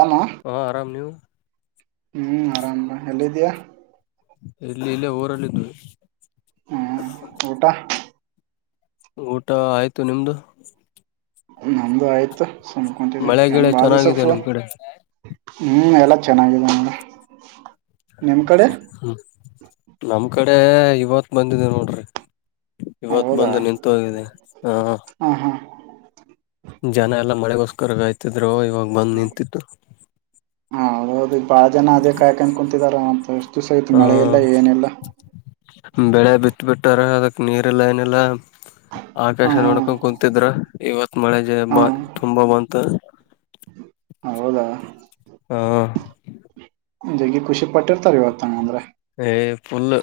ಆರಾಮ ಹಾ ಆರಾಮ್ ನೀವು ಹ್ಮ್ ಆರಾಮ ಎಲ್ಲಿದಿಯಾ ಇಲ್ಲಿ ಇಲ್ಲೇ ಊರಲ್ಲಿ ಹ್ಮ್ ಊಟ ಊಟ ಆಯ್ತು ನಿಮ್ದು ನಮ್ದು ಆಯ್ತು ಸುಮ್ನೆ ಕುಂತಿದೆ ಮಳೆ ನಾನು ಗಿಳೆ ಬಾಳ್ ದಿವಸ ಆಯ್ತು ಚೆನ್ನಾಗಿದೆ ನಿಮ್ ಫೋನ್ ಕಡೆ ಹ್ಮ್ಮ್ ಎಲ್ಲಾ ಚೆನ್ನಾಗಿದೆ ನೋಡಿ [unintelligible] ಹ್ಮ ನಮ್ ಕಡೆ ಇವತ್ ಬಂದಿದೆ ನೋಡ್ರಿ ಇವತ್ತು ಹೌದಾ ಬಂದು ನಿಂತು ಹೋಗಿದೆ ಹಾ ಹಾ ಹಾ [unintelligible] ಜನ ಎಲ್ಲಾ ಮಳೆಗೋಸ್ಕರ ಕಾಯ್ತಿದ್ರು ಇವಾಗ ಬಂದ್ ನಿಂತಿತ್ತು ಹ ಹೌದೌದು ಬಾಳ ಜನ ಅದೇ ಕಾಯ್ಕೊಂಡ್ ಕುತಿದಾರ ಅಂತ ಎಷ್ಟು ದಿವ್ಸ ಆಯತು ಹ ಮಳೆ ಇಲ್ಲ ಏನಿಲ್ಲ ಬೆಳೆ ಬಿತ್ ಬಿಟ್ಟಾರ ಅದಕ್ ನೀರ್ಲ್ಲ ಏನಿಲ್ಲಾ ಹಾ ಆಕಾಶ ನೋಡ್ಕೊಂಡ್ ಹಾ ಕುಂತಿದ್ರ ಇವತ್ ಮಳೆ ಹಾ ತುಂಬಾ ಬಂತು ಹೌದಾ ಹಾ ಜನ ಖುಷಿ ಪಟ್ಟಿರ್ತಾರೇ ಇವತ್ತ ಹಂಗಂದ್ರೆ ಹೇ ಫುಲ್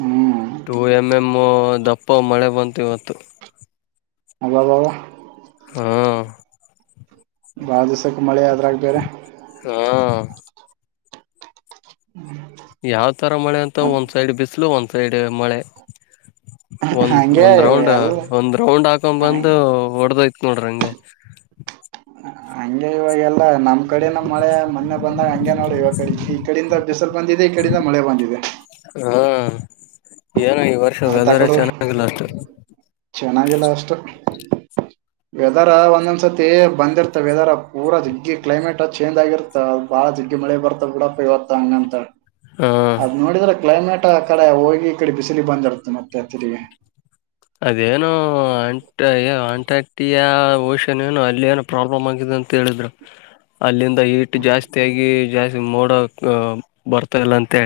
ಹ್ಮ್ ಟು ಎಮ್ ಎಮ್ ದಪ್ಪ ಮಳೆ ಬಂತು ಇವತ್ತು ಅವಾವ ಹಾ ಬಾಳ ದಿವ್ಸಕ್ಕೆ ಮಳೆ ಆದ್ರಾಗ ಬೇರೆ ಹಾ ಯಾವ್ ತರ ಮಳೆ ಅಂತ ಮತ್ ಒಂದ್ ಸೈಡ್ ಬಿಸ್ಲು ಒಂದ್ ಸೈಡ್ ಮಳೆ ಒಂದ್ ಹಂಗೆ ಒಂದ್ ಇವ್ ರೌಂಡ್ ಎಲ್ಲ ಒಂದ್ ರೌಂಡ್ ಹಾಕ್ ಹಂಗ್ ಬಂದು ಹೊಡದೈತಿ ನೋಡ್ರಿ ಹಂಗೆ ಹಂಗೆ ಇವಾಗೆಲ್ಲ ನಮ್ ಕಡೆನ ಮಳೆ ಮೊನ್ನೆ ಬಂದಾಗ ಹಂಗೆ ನೋಡ ಇವಾಗ ಕಡೆ ಈಕಡೆಯಿಂದ ಬಂದಿದೆ ಈಕಡೇಯಿಂದ ಮಳೆ ಬಂದಿದೆ ಹಾ ಏನೋ ಈ ವರ್ಷ ಆಯ್ತಾ ವೆದರ್ ಕಡು ಚೆನ್ನಾಗಿಲ್ಲ ಅಷ್ಟು ಚೆನ್ನಾಗಿಲ್ಲ ಅಷ್ಟು ವೆದರ್ ಒಂದೊಂದ್ಸ ಸತಿ ಬಂದಿರ್ತ ವೆದರ್ ಪೂರ ದಿಗ್ಗಿ ಕ್ಲೈಮೇಟ್ ಚೇಜ್ ಆಗಿರ್ತ ಬಾಳಡಿದ್ ಮಳೆ ಬರ್ತಾವ ಬಿಡಪ್ಪ ಇವತ್ತು ಹಂಗ ಅಂತ ಹಾ ಅದ್ ನೋಡಿದ್ರೆ ಕ್ಲೈಮೇಟ್ ಆಕಡೆ ಹೋಗಿ ಈಕಡೆ ಬಿಸಿಲಿಗ್ ಬಂದಿರುತ ಮತ್ತೆ ತಿರ್ಗಿ. ಅದೇನೋ ಅಂಟ್ ಅಂಟಕ್ಟಿಯಾ ಓಷನ್ ಏನು ಅಲ್ಲಿ ಏನೋ ಪ್ರಾಬ್ಲಮ್ ಆಗಿದೆಂತ್ ಅಂತೇಳಿದ್ರು. ಅಲ್ಲಿಂದ ಹೀಟು ಜಾಸ್ತಿಯಾಗಿ ಜಾಸ್ತಿ ಮೋಡ ಬರ್ತಾಯಿಲ್ಲ ಅಂತೆ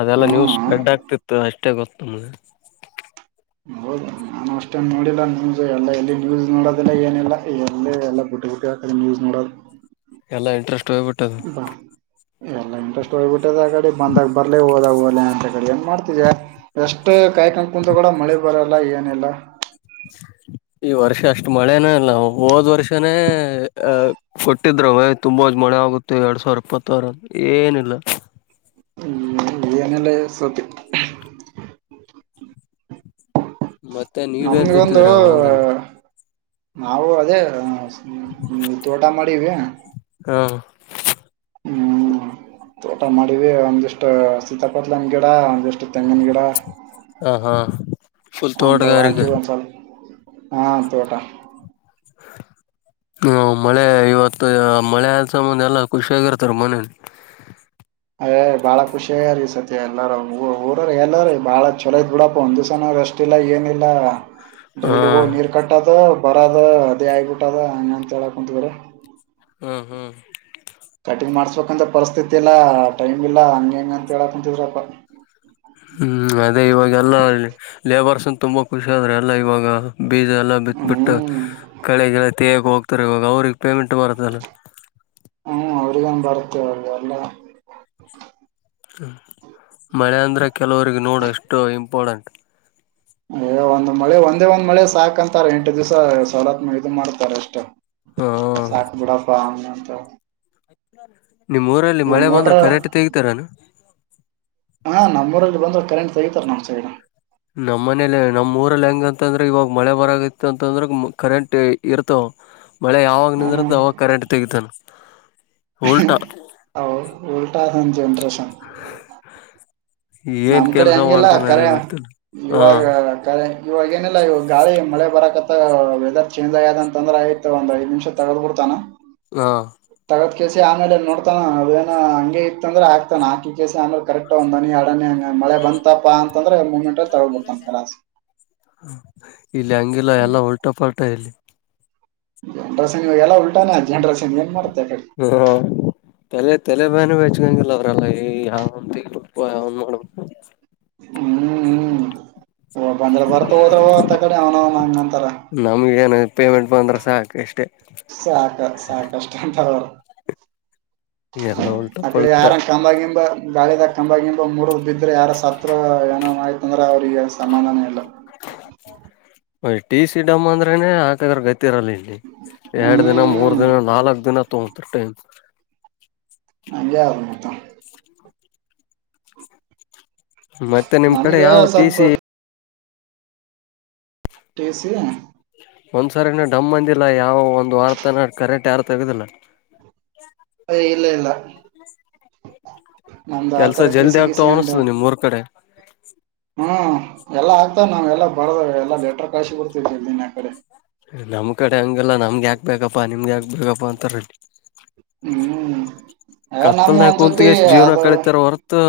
ಅದೆಲ್ಲಾ ನ್ಯೂಸ್ ಹ್ಮ್ ಸ್ಪ್ರೆಡ್ ಆಗ್ತಿತ್ತು ಅಷ್ಟೇ ಗೊತ್ತು ನಮ್ಗೆ ಹೌದು ನಾನು ಅಷ್ಟೇ ನೋಡಿಲ್ಲ ನ್ಯೂಸ್ ಎಲ್ಲ ಎಲ್ಲಿ ನ್ಯೂಸ್ ನೋಡೋದಿಲ್ಲ ಏನಿಲ್ಲ ಎಲ್ಲಿ ಎಲ್ಲ ಬಿಟ್ಟು ಬಿಟ್ಟೇಬಿಟ್ಟೆ ನ್ಯೂಸ್ ನೋಡೋದು ಎಲ್ಲ ಇಂಟ್ರೆಸ್ಟ್ ಹೋಗ್ಬಿಟ್ಟದು ಬಾ ಎಲ್ಲ ಇಂಟ್ರೆಸ್ಟ್ ಹೋಗ್ಬಿಟ್ಟದ ಆಗಡೆ ಬಂದಾಗ ಬರ್ಲಿೇ ಹೋದಾಗ ಹೋಗ್ಲಿ ಅಂತಿ ಏನ್ ಮಾಡ್ತಿದ ಎಷ್ಟು ಕಾಯಿಕೊಂಡು ಕುಂತ್ರು ಕೂಡ ಮಳೆ ಬರಲ್ಲ ಏನಿಲ್ಲ [inaudible] ಈ ವರ್ಷ ಅಷ್ಟು ಮಳೆನ ಇಲ್ಲ ಹೋದ್ ವರ್ಷನೇ ಅಹ ಕೊಟ್ಟಿದರು ಅವ ತುಂಬಾ ಹೊತ್ತು ಆಗುತ್ತೆ ಎರಡ್ ಸಾವಿರ ಇಪ್ಪತ್ತಾರ ಏನಿಲ್ಲ. ಹ್ಮ ಏನಿಲ್ಲ ಇಸತಿ. ಮತ್ತೆ ನೀವೇನ್ ನಮ್ಗೊಂದು ಬಿತ್ತಿದ್ರ ಹೊಲ್ದಾಲ್ಲಿ. ನಾವು ಅದೇ ಹಾ ಹ್ಮ ಹ್ಮ ತೋಟಾ ಮಾಡೀವಿ ಹಾ ಹ್ಮ್ ತೋಟ ಮಾಡಿವವಿ ಒಂದಿಷ್ಟು ಸೀತಾಪತ್ಲನ್ ಗಿಡ ಒಂದಿಷ್ಟು ತೆಂಗಿನ ಗಿಡ. ಹ ಹಾ ಫುಲ್ ಅಂತ ತೋಟಗಾರಿಕೆ. ಹಾಕಿವಿ ಒಂದ್ ಸ್ವಲ್ಪ ಹಾ ತೋಟ. ಹ್ಮ ಮಳೆ ಇವತ್ತು ಮಳೆಸಬಂದ ಎಲ್ಲ ಖುಷಿಯಾಗಿರ್ತಾರೆ ಮನೆಲ್ಲಿ. [unintelligible] ಮತ್ತೆ ಎಲ್ಲಾರ ಊರರು ಎಲ್ಲರು ಬಾಳ ಚಲೋ ಆಯ್ತ್ ಬಿಡಪ್ಪ ಒಂದಿಸಾ ನಾರು ಅಷ್ಟ ಇಲ್ಲ ಏನಿಲ್ಲ. ಹಾ ಡೈಲಿ ಹೋಗ್ ನೀರ್ ಕಟ್ಟದು ಬರದ ಅದೇ ಆಗ್ಬಿಟ್ಟದ ಹಂಗಂತ ಹೇಳಕುಂತಿದ್ರಿ. ಹ್ಮ್ ಹ್ಮ್. ಕಟಿಂಗ್ ಮಾಡ್ಸ್ಬೇಕಂತ ಪರಿಸ್ಥಿತಿ ಇಲ್ಲ ಟೈಮ್ ಇಲ್ಲಾ ಹಂಗ ಹಿಂಗ ಅಂತ ಹೇಳಕ್ ಕುಂತಿದ್ರಪ. ಹ್ಮ್ ಅದೇ ಇವಾಗೆಲ್ಲ ಲೇಬರ್ಸು ತುಂಬಾ ಖುಷಿ ಆದ್ರೆ ಎಲ್ಲಾ ಇವಾಗ. ಬೀಜ ಎಲ್ಲ ಬಿತ್ ಬಿಟ್ಟು ಹ್ಮ್ ಕಳೆ ಗಿಳೆ ತಗಿಯಕ್ ಹೋಗ್ತಾರ್ ಇವಾಗ ಅವ್ರಿಗ್ ಪೇಮೆಂಟ್ ಬರ್ತದಲ್ಲ. ಏನ್ ಬರುತೋ ಅ ಎಲ್ಲ ಹ್ಮ ಮಳೆ ಅಂದ್ರೆ ಕೆಲವರಿಗ್ ನೋಡು ಎಷ್ಟು ಇಂಪಾರ್ಟೆಂಟ್. ಹೇ ಒಂದ್ ಮಳೆ ಒಂದೇ ಒಂದ್ ಮಳೆ ಸಾಕಂತಾರೆ ಎಂಟು ದಿವ್ಸ ಸಡತ್ ಇದು ಮಾಡ್ತಾರ ಅಷ್ಟೇ. ಹಾ ಸಾಕ್ ಬಿಡಪಾ ಅವಂದಂತೂ. ನಿಮ್ಮ್ ಊರಲ್ಲಿ ಮಳೆ ಬಂದ್ರ ಕರೆಂಟ್ ತಗಿತಾರೇನು. ಹಾ ನಮ್ಮೂರಲ್ಲಿ ಬಂದ್ರ ಕರೆಂಟ್ ತಗಿತಾರ್ ನಮ್ ಇತಂದ್ರೆ ಇವಾಗ ಮಳೆ ಬರಂಗಿತ್ತು ಅಂತಂದ್ರು ಕರೆಂಟ್ ಇರ್ತವ್. ಮಳೆ ಯಾವಾಗ ಹ್ಮ್ ನಿಂದೃಥ್ ಅವಾಗ ಕರೆಂಟ್ ತಗಿತಾನ್ ಉಲ್ಟಾ. ಹೌ ಉಲ್ಟಾ ನಮ್ ಜನರೇಶನ್. ಏನ್ ನಮ್ ಕಡೆ ಕೆಲ್ಸ ಹೆಂಗಿಲ್ಲ ಮಾಡ್ತಾನ ಅದೇ ಕರೆ ಗೊತ್ತಿಲ್ಲ ಹಾ ಇವಾಗ ಕರೆ ಇವಾಗೇಏನಿಲ್ಲ ಇವಾಗ್ ಗಾಳಿ ಮಳೆ ಬರಕತ್ತ ವೆದರ್ ಚೇಂಜ್ ಆಯ್ಯದ ಅಂದ್ರೆ ಆಯ್ತ್ ಒಂದ್ ಐದ್ ನಿಮಿಷ ತಗುದ್ ಬಿಡ್ತಾನ. ಹಾ. ಇ ಕೆಸಿ ಆಮೇಲೆ ನೋಡ್ತಾನ ಅದೇನ ಹಂಗೆ ಇತ್ತಂದ್ರೆ ಆಗ್ತಾನೆ ಆಕ ಕ ಕೆಸಿ ಆಮೇಲೆ ಕರೆಕ್ಟ್ ಒಂದ್ ಹನಿ ಹಂಗ ಮಳೆ ಬಂತಪಾ ಅಂತಂದ್ರೆ ಮೂಮೆಂಟ್ ತೊಗ್ಬಿಡ್ತನ್ ಕಲಾಸ್. ಇಲ್ಲಿ ಹಂಗಿಲ್ಲ ಎಲ್ಲಾ ಉಲ್ಟಾ ಪಾಲ್ಟ ಇಲ್ಲಿ. ಜಂಡರ ಸನಿ ಎಲ್ಲ ಉಲ್ಟಾನೆ ಅಜ್ ಜನರ ಸನಿ ಏನ್ ಮಾಡ್ತಾ ಹಾ. ತಲೆ ತಲೆ ಬಾನ ಬೆಚ್ಕಂಗಿಲ್ಲ ಅವ್ರಲ್ಲಾ ಯಾವ ನೋಡ್ಬೇಕು. ಹ್ಮ್ ಹ್ಮ್. ಓ ಬಂದ್ರ ಬರ್ತ ಹೋದ್ರ ಆತ್ತ ಕಡೆ ಅವನ ಅವನ ಹಂಗಂತಾರ ನಮ್ಗ ಏನ್ ಪೇಮೆಂಟ್ ಬಂದ್ರೆ ಸಾಕು ಇಷ್ಟೇ. ಸಾಕ ಸಾಕಷ್ಟ [unintelligible] ಹ್ಮ. ಅ ಕಡೆ ಯಾರ ಕಂಬಾಗಿಂಬ ಗಾಳಿಿದಾಗ ಕಂಬಾಗಿಂಬ ಮೂರ ಬಿದ್ರೆ ಯಾರ ಸತ್ ಏನೋ್ ಅಂದ್ರ ಅವರಿಗೆ ಸಮಂದನೇ ಇಲ್ಲ. ಟಿ ಸಿಡಂ ಅಂದ್ರೇನೆ ಹಾಕದ್ರ ಗತ್ತ ಇತ್ತರಲಿ ಇಲ್ಲಿ ಎರಡ್ ದಿನ ಮೂರ್ ಹ್ಮ್ ದಿನ ನಾಲ್ಕ್ ದಿನ ತಗೋಂತಾರ್ ಟೈಮ್. [unintelligible] ಮತ್ತೆ ನಿಮ್ ಕಡೆ ನಮ್ಗ ಯಾವ ಸ್ವಲ್ಪ ಟಿಸಿ. ಟಿಸಿ. ಒಂದ್ಸರಿನು ಡಮ್ ಅಂದಿಲ್ಲ ಯಾವ ಒಂದ್ ವಾರತಾನ ಕರೆಂಟ್ ಯಾರು ತಗುದಿಲ್ಲ. ಇಲ್ಲ ಇಲ್ಲ ನಮ್ದು ಕೆಲ್ಸ ಆತರ ಟಿ ಜಲ್ದಿ ಸಿ ಗೀಸಿ ಆಗ್ತಾವ ಅಂಡ್ ಅನ್ತದೆ ನಿಮ್ ಮೂರ್ ಕಡೆ ಹ್ಮ್ ಎಲ್ಲಾ ಆಗ್ತ ನಾವ್ ಎಲ್ಲ ಬರ್ದ ಎಲ್ಲಾ ಲೆಟರ್ ಕಾಯಸಿ ಕೊಡ್ತಿದವಿ ಇಲ್ ದಿನ ಕಡೆ ನಮ್ ಬೇಗಪ್ಪ ಅಂತಾರಿ ಹ್ಮ್ ನಮ್ಮ ಒಂದ್ಸತಿ ಕುಂತ್ಗೆ ಜೀವನ ಅದು ಕಳಿತಾರ ಹೊರತು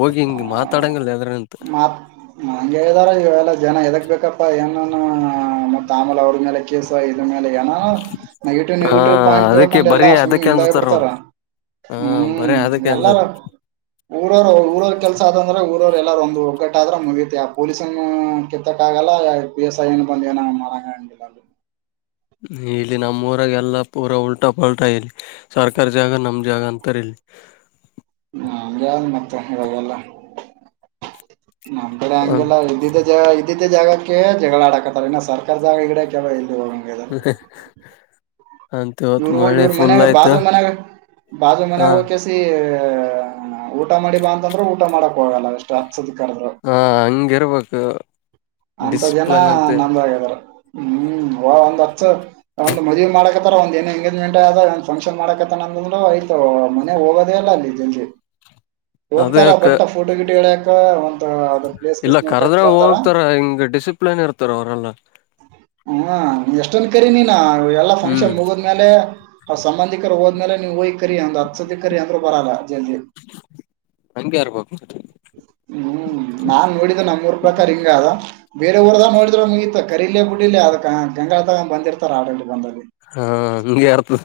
ಹೋಗಿ ಹಿಂಗ್ ಹ ಮಾತಾಡಂಗಿಲ್ಲ ಎದ್ರ ನಿಂತ ಮತ್ ಹಂಗೆ ಹೇಳ್ದಾರ ಇಲ್ಲ ಜನ ಎದಕ್ ಬೇಕಪ್ಪಾ ಏನು ಮತ್ ತಾಮಲ್ ಅವ್ರ ಮೇಲೆ ಕೇಸ ಇದ್ರ ಮೇಲೆ ಏನಾನ ನೆಗೆಟಿವ್ ಹಾ ನೆಗೆಟಿವ್ ಪಾಯಿಂಟ್ ಅದಕ್ಕೆ ತಿಳ್ಕೊಂಡು ಎಲ್ಲಾ ಬರೀ ಸ್ಮ್ಮಿ ಅದಕ್ಕೆ ಹಿಂದಾಗಿ ಅನ್ಸತಾರ ನೋಡ ಬಿಡ್ತಾರ ಹ ಬರೇ ಹ್ಮ್ ಅದಕ್ಕೆ ಅಂಜದ ಎಲ್ಲಾರ ಊರವರ ಊರ ಎಲ್ಲಾರು ಒಂದು ಒಗ್ಗಟ್ಟ ಆದ್ರೆ ಮುಗುತ್ತ ಪೊಲೀಸ ಕೆಿತ್ತಕ್ಕಾಗಲ್ಲ ಬಿ ಎಸ್ ಐ ಬಂದ ನ ಮಾಡಂಗ [inaudible] ಇಲ್ಲಿ ನಮ್ಮಊಾಗ ಎಲ್ಲಾ ಪೂರ ಉಲ್ಟಾ ಪಲ್ಟಾ ಇಲ್ಲಿ ಸರ್ಕಾರ ಜಾಗ ನಮ್ ಜಾಗ ತ್ತರ ಹ ಯ್ದ್ ಮತ್ತೆ ಇವಾಗೆಲ್ಲ ನಮ್ ಕಡೆ ಹಂಗೆಲ್ಲ ಇದಿದ್ದ ಇದಿದ್ದ ಜಾಗಕ್ಕೆ ಜಗಳ ಆಡಾಕತ್ತಾರ ಇನ್ನ ಸರ್ಕಾರಾರಿ ಜಾಗ ಈಗಡ ಕೆ ಇಲ್ಲ ಹ್ಮ ಇವ ಇವ್ರ ಮನೆಾಗ ಬಾಜೂ ಮನೆಾಗ ಬಾಜೂ ಹ ಮನೆ ಕೆಸಿ ಊಟ ಮಾಡಿ ಬಾ ಅಂತಂದ್ರೆ ಊಟ ಮಾಡಕ್ ಹೋಗಲ್ಲ ಇಷ್ಟ ಸದಾರರು ಹ ಹಂಗಿರ್ಬೇಕು ಅಂತ ಜನ ಡಿಸಿಪ್ಲನ್ ಅಂತೆ ನಂದಾಗದಾರ ಹ್ಮ್ ವ ಒಂದ್ ಹಚ್ಚ ಒಂದ್ ಮದವಿೆ ಮಾಡಕ ರ ಒಂದ್ ಏನ್ ಎಂಗೇಜ್ಮೆಂಟ್ ಆದ ಫಂಕ್ಷನ್ ಮಾಡಕತ್ತಾನ ಅಂದ್ರೆ ಆಯ್ತ ಮನೆ ಹೋಗದೇಲ್ಲ ಅಲ್ಲಿ ಜಜಿ ಅದೇ ಹೋಗ್ತಾರ ಬಟ್ಟ ಫೋಟೋ ಗಿಡ್ ಹೇಳ್ಯಕ ಒ ಇಲ್ಲ ಕರ್ದ್ರ ಹೋಗ್ತಾರ ಹಿಂಗ್ ಡಿಸಿಪ್ಲಿನ್ ಇರ್ತಾರ ಅವರೆಲ್ಲ ಹ್ಮ ಎಷ್ಟೊನ್ ಕರಿ ನೀನ್ ಎಲ್ಲಾ ಹ್ಮ್ ಫಂಕ್ಷನ್ ಮುಗದ್್ಮೇಲೆ ಅವ್ರ ಸಂಬಂಧಿಕರು ಹದ ಆ್ಮೇಲೆ ನೀವು ಹೋಗಯ ಕರಿ ಒಂದ್ ಹತ್ ಸದ ಕರಿ ಅಂದ್ರು ಬರಲ್ಲ ಜಲ್ದಿ ಹಂಗೆ ಇರ್ಬೇಕು ಹ್ಮ್ ನಾನ್ ನೋಡಿದ್ದ ನಮ್ಮೂರು ಪ್ರಕಾರ ಹಿಂಗ ಅದ ಬೇರೆ ಊರದಾಗ ನೋಡಿದ್ರ ಮುಗಿ ಕರಿೀಲೇ ಬಿಡಿಿಲ್ಲ ಅದ ಗಂಗಾಳ ತಗ ಬಂದಿರ್ತಾರ ಆಡಲ್ಲಿ ಬಂದ ಹಾ ನಿಮಗೆ ಆರ್ತದೆ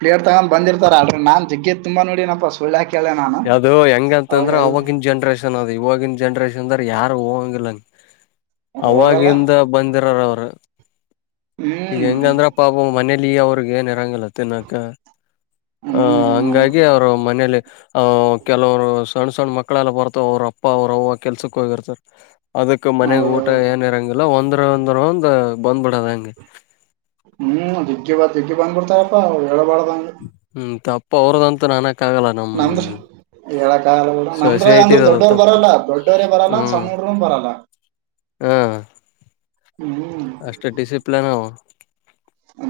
ಪ್ಲರ್ ತಗ್ ಬಂದಿರ್ತಲ್ ನನ್ ಜಗ್ಗಿದ್ದ ತುಂಬ ನೋಡಿನಪ ಸಳ್ಳಾಕಿ ಅದು ಹೆಂಗಂತಂದ್ರ ಅವವಾಗಿನ್ ಜನ್ರೇಷನ್ ಅದ್ ಇವಾಗಿನ್ ಜನ್ರೇಷನ್ ಅಂದ್ರ ಯಾರು ಹೋಗಂಗಿಲ್ಲಂಗಗೆ ಹೋಗಲ್ಲ ಅವಾಗಿಂದ ಬಂದಿರಾರ ಅವರು ಈಗ ಹ್ಮ್ ಹೆಂಗಂದ್ರ ಪಾಪ ಮನೇಲಿ ಅವ್ರಗ್ ಏನ್ ಇರಂಗಲ್ಲ ತಿನ್ನಾಕ ಹ ಹ್ಮ್ ಹಂಗಾಗಿ ಅವರು ಮನೇಲಿ ಆ್ ಕೆಲವರು ಸಣ್ಣ ಸಣ್ಣ ಮಕ್ಕಳ ಮಕ್ಕಳೆಲ್ಲ ಬರ್ತಾವ ಅವ್ರ ಅಪ್ಪ ಅವ್ರ ಅವ್ವ ಕೆಲ್ಸಕ್ಕ ಹೋಗಿರ್ತರ್ ಅದಕ್ ಮನೆಗ್ ಊಟ ಹೌದೌದು ಏನ್ ಇರಂಗಿಲ್ಲ ಒಂದ್ರ ಒಂದ್ರ ಒಂದ ಬಂದ್ ಬಿಿಡದ ಹಂಗಗೆ ಹ್ಮ್ ದಿಗ್ಗಿ ಬ ದಿಗ್ ಬಂದ್ ಬಿಡ್ತಾರಪ್ಪಾ ಹೇಳಬಾ ಹ್ಮ ತಪ್ಪ ಅವ್ರದಂತೂ ನಾನಕ್ ಆಗಲ್ಲ ನಮ ಎಳ ಕಾಲ ನಂದ್ರ ಅಂದ್ರ ದೊಡ್ಡವರು ತಪ್ಪು ಬರಲ್ಲ ದೊಡ್ಡವರೇ ಬರಲ್ಲ ಅಂದ ಹ್ಮ್ ಸಣ್ಣರುೂ ಬರಲ್ಲ ಹಾ ಹ್ಮ್ ಅಷ್ಟೇ ಡಿಸಿಪ್ಲನ್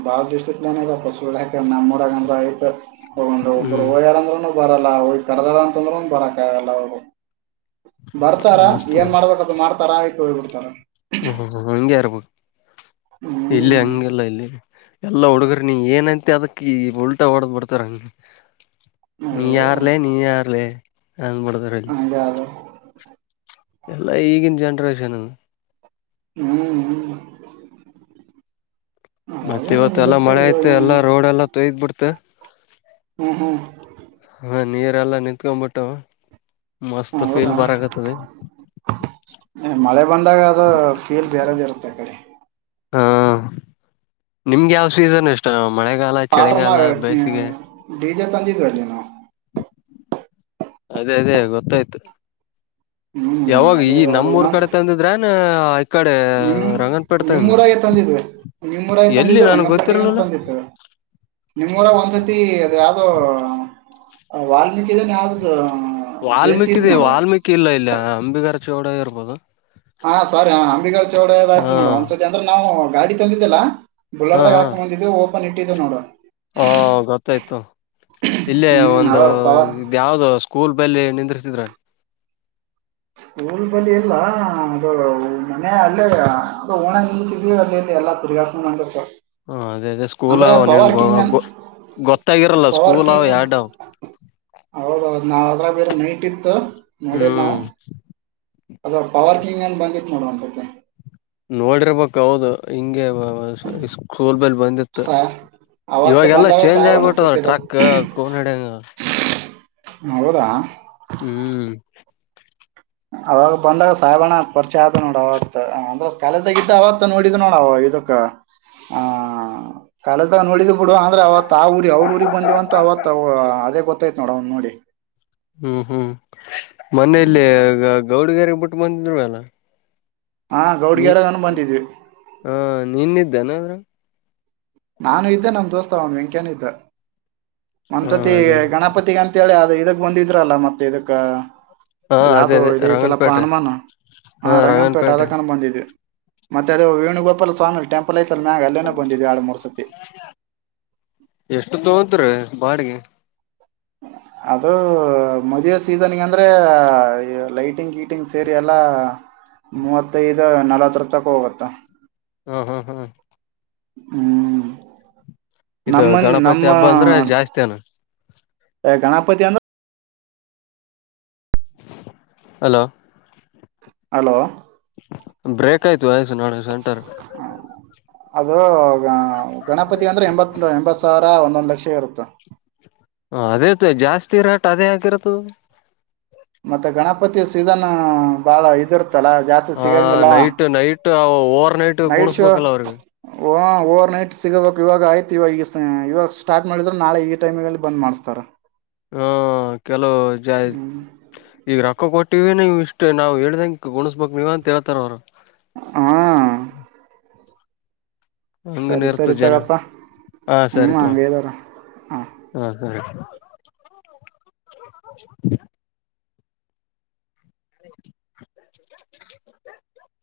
ಬಾಡಿಸ್ಟಿಕ್ ನ ಐ ಪಸುಕ ನಮ್ಮೂರಂತ ಆಐತ ಹೊಂಡ್ ಒಬ್ಬರು ಹ್ಮ್ ಓಯ್ಯಾರಂದ್ರರುೂನು ಬರಲ್ಲ ಹಿ ಕರ್ದಾರ ಅಂತ ಅಂದ್ರೂನು ಬರಕಲ್ಲ ಬರ್ತಾರ ಮಸ್ತ್ ಏನ್ ಮಾಡ್ಬೇಕದು ಮಾಡ್ತಾರ ಆಯ್ತು ಹೋಗಿಬಿಡ್ತಾರ ಹ ಹಂಗೆ ಇರ್ಬೇಕ ಇಲ್ಲಿ ಹ್ಮ್ ಹಂಗೆಲ್ಲ ಇಲ್ಲಿ ಎಲ್ಲ ಹುಡುಗರ ನೀ ಏನೈತಿ ಅದಕ್ಕ ಈ ಉಲ್ಟಾ ಹೊಡದ್ ಬಿಡ್ತಾರ ನೀ ಅಯ್ಯೋ ಯಾರ್ಲ್ಲ ನೀ ಯಾರ್ಲ್ಲ ಹಬಳದರಲ್ಲಿ ಹಂಗೆ ಅದು ಎಲ್ಲಾ ಈಗಿನ ಜನ್ರೇಷನ್ ಹ್ಮ್ ಹ್ಮ ಮತ್ತತ್ ಇವತ್ತ ಎಲ್ಲಾ ಮಳೆ ಐತೆ ಎಲ್ಲಾ ರೋಡ್ ಎಲ್ಲಾ ತೊಯ್ದ್ ಬಿಡ್ತೆ ಹಾ ಹಾ ನೀರೆ ಎಲ್ಲ ನಿತ್ಕೊಬಿಟ್ಟು ಮಸ್ತ್ ಫೀಲ್ ಹೌದಾ ಬರಕತದ ಮಳೆ ಬಂದಾಗ ಅದು ಫೀಲ್ ಬೇರೆದ ಇರುತ್ತೆ ಅ ಕಡೆ ಹಾ ನಿಮ್ಗೆ ಯಾವ ಸ್ವೀಸನ್ ಇಷ್ಟ ಮಳೆಗಾಲ ಆರ್ಡರ್ ಚಳಿಗಾಲ ಮಾಡಿ ಬೇಸಿಗೆ ಡಿ ಜೆ ತಂದಿದ್ವಿ ಅಲ್ಲಿ ನಾವು ಅದೇ ಅದೇ ಗೊತ್ತಾಯ್ತು ಹ್ಮ್ ಯಾವಾಗ ಅದೇ ಈ ಅದೇ ನಮ್ಮೂರ್ ಏನನ್ ಕಡೆ ತಂದಿದ್ರನ್ ಈ ಕಡೆ ನಿಮ ರಂಗನ್ಪೇಟೆ ನಿಮ್ಮ್ ತಂದ್ರ ಊರಾಗ ತಂದ ನಿಮ್ಮೂರಾಯ ಎಲ್ಲಿ ತಂದಿದ್ದು ನನ್ಗ್ ರಂಗಂಪಟ್ಟಿ ಗೊತ್ತಿರ್ಲಿಲ್ಲ ತಂದಿತ್ತು ನಿಮಮ್ಮ್ರ ಒಂದ್ಸತಿ ಅದು ಯಾವ್ದೋ ವಾಲ್ಮೀಕಿನ್ ಯಾವ್ದ ಜಯಂತಿ ವಾಲ್ಮೀಕಿ ಇತ್ ದ ನೋಡು ವಾಲ್ಮೀಕಿ ಇಲ್ಲ ಇಲ್ಲ ಅಂಬಿಗರ ಚೌಡ ಇರ್ಬೋದು ಹಾ ಸಾರಿ ಹ ಅಂಬಿಗಳ ಚಳದ ಹಾ ನೋಡ ಒಂದ್ಸತಿ ಅಂದ್ರೆ ನಾವು ಗಾಡಿ ತಂದಿದ್ದಿಲ್ಲಾ ಹಾ ಬುಲಡದಾಗ ಹಾಕ ಮುಂದಿದ್ದು ಓಪನ್ ಇಟ್ಟಿದ್ದ ನೋಡು ಹಾ ಗೊತ್ತಾಯ್ತು ಇಲ್ಲೇ ಹ್ಮ್ ಒಂದು ಅವ ಪವರ್ ಇದ ಯಾವ್ದ ಸ್ಕೂಲ್ ಬೆಲೆ ನಿಂದಿಸಿದ್ರ ಸ್ಕೂಲ್ ಬಳ ಎಲ್ಲ ಅದು ಮನೆ ಅಲ್ಲೇ ಅ ಓಣ ನೀ ಸಿಗ ಅ [unintelligible] ಹ ಅದೇ ಅದೇ ಸ್ಕೂಲ್ ಆ ನೀನು ಅನ್ ಹಗ್ಗು ಗೊತ್ತಾಗಿರಲ್ಲ ಪವರ್ ಸ್ಕೂಲ್ ಅವ್ ಕಿಂಗ್ ಅಂತ ಎರಡಾವ ಹೌದೌದು ನಾವ್ ಅದ್ರಾಗ ಬೇರೆ ನೈಟ್ ಇತ್ತು ಹ್ಮ್ ಅದವಾ ಪವರ್ ಕಿಂಗ್ ಏನ್ ಬಂದಿಟ್ ನೋಡುವಸ್ದ ಒಂದ್ ಸತಿ ನೋಡಿರ್ಬೇಕ ಹೌದು ಹಿಂಗೆ ಸ್ಕೂಲ್ ಬೆಲ್ ಬಂದಿತ್ತು ಸಾ ಅವತ್ತು ಇವಾಗೆಲ್ಲಾ ಬಂದಾಗ ಚೇಂಜ್ ಸಾಹೇಬಣ್ಣ ಆಗಬಿಟ್ಟದಲ್ಲ ಸಿಕ್ಕಿದ ಟ್ರಕ್ ಕೋನಡಂಗ ಹ ಹೌದಾ ಹ್ಮ್ ಅವಾಗ ಬಂದಾಗ ಸಾಯಬಣ್ಣ ಪರಿಚೆ ಆದ ನೋಡ ಅವತ್ ಅಂದ್ರ ಕಾಲದಾಗಿದ್ದ ಅವತ್ ನೋಡಿದ್ ನೋಡ ಅವಾಗ ಇದುಕ್ಕ ಆ ಕಾಲ ನೋಡಿದ ಬಿಡು ಅಂದ್ರೆ ಅವತ್ ಆ ಊರಿ ಅವ್ರ ಊರಿಗೆಗ್ ಬಂದಿವವಂತ ಅವತ್ ಅದೇ ಗೊತ್ತಾಯ್ತ್ ನೋಡ ಅವ್ ನೋಡಿ ಹ್ಮ್ ಹ್ಮ್ ಮನೇಯಲ್ಲಿ ಗೌಡಗರೆಗ್ ಬಿಟ್ಟು ಬಂದಿದ್ವ ಅಲ್ಲ ಹಾ ನೀ ಗೌಡ್ಗೆರಗನು ಬಂದಿದ್ವಿ ಹ ನಿನ್ನಿದ್ದೇನ್ರೂ ನಾನು ಇದ್ದೆ ನಮ ದೋಸ್ತ ಅವನ್ ವೆಂಕ್ಯನ ಇದ್ದ ಹ ಒಂದ್ಸತಿ ಅದೇ ಗಣಪತಿಗ ಅಂತೇಳಿ ಅದ ಇದಕ್ ಬಂದಿದ್ರಲ್ಲ ಮತ್ತೆ ಇದಕ್ಕ ಹಾ ಅದ ಅದೇ ಯಾವ್ದೋ ಅದೇ ಇದ ಐತಲ್ಲಪ್ಪ ರಂಗನ್ಪೇಟೆ ಹನುಮಾನ ಹಾ ಹ ರಂಗಂಪೇಟೆ ರಂಗನ್ಪೇಟೆ ಅದಕಾನ ಬಂದಿದೆ ಮತ್ತೆ ಅದು ವೇಣುಗೋಪಾಲ ಸ್ವಾಮಿ ಟೆಂಪಲ್ ಐ ಎಷ್ಟ ತೋದ್ರ ಬಾಡಿಗೆ ಅದು ಮದುವ ಸೀಸನ್ಗೆ ಅಂದ್ರೆ ಲೈಟಿಂಗ್ ಕೀಟಿಂಗ್ ಸೇರಿ ಎಲ್ಲ ಮೂವತ್ತೈದು ನಲ್ವತ್ತರ ತಕ ಹೋಗುತ್ತ ಹಾ ಹಾ ಹಾ ಹ್ಮ್ ಇದು ನಮ್ಮನ್ ಗಣಪತಿ ನಮ್ಮ ಹಬ್ಬ ಅಂದ್ರೆ ಜಾಸ್ತಿ ಅನ ಗಣಪತಿಯಂದ ಹಲೋ ಹಲೋ ಬ್ರೇಕ್ ಆಯ್ತು ವಯಸು ನಾಳಂಟರ್ ಅದು ಗಣಪತಿ ಅಂದ್ರೆ ಎಂಬತ್ ಎಂಬತ್ ಸಾವಿರ ಒಂದೊಂದ್ ಲಕ್ಷ ಇರು [inaudible] ಹ ಅದೇ ಜಾಸ್ತಿ ರೇಟ್ ಅದೇ ಆಗಿರತ ಮತ್ತೆ ಗಣಪತಿಯ ಸೀಸನ್ ಬಾಳ ಇದಿರ್ತ ಜಾಸ್ತಿ ಹ ಸಿಗೋಂಗಿಲ್ಲ night night over night show ಕುಣಸ್ಬೇಕಲ್ಲ ಅವ್ರಿಗೆ ಓವರ್ ನೈಟ್ ಸಿಗಬೇಕಕ್ ಇವಾಗ ಆಯ್ತು ಇವಾಗ ಇವಾಗ ಸ್ಟಾರ್ಟ್ ಮಾಡಿದ್ರೆ ನಾಳೆ ಈ ಟೈಮ್ಲ್ಲಿ ಬಂದ್ ಮಾಡ್ಸ್ತಾರ ಹಾ ಕೆಲವು ಜ ಹ್ಮ್ ಈಗ ರೊಕ್ಕ ಕೊಟ್ಟ ಟಿವಿ ನೀವು ಇಷ್ಟೇ ನಾವ್ ಹೇಳ್ದಂ ಗಣ್ಬೇಕಕ್ ನೀವ್ ಅಂತ ಹೇಳ್ತಾರ ಅವ್ರು ಹಾ ಹಂಗನ್ ಸರಿ ಇರ್ತದ ಸರಿ ಜನ ತಗಪ್ಪಾ ಹಾ ಸರಿ ಹ್ಮ್ ತೋ ಹಂಗದಾರ ಹ ಹಾ ಹಾ [inaudible]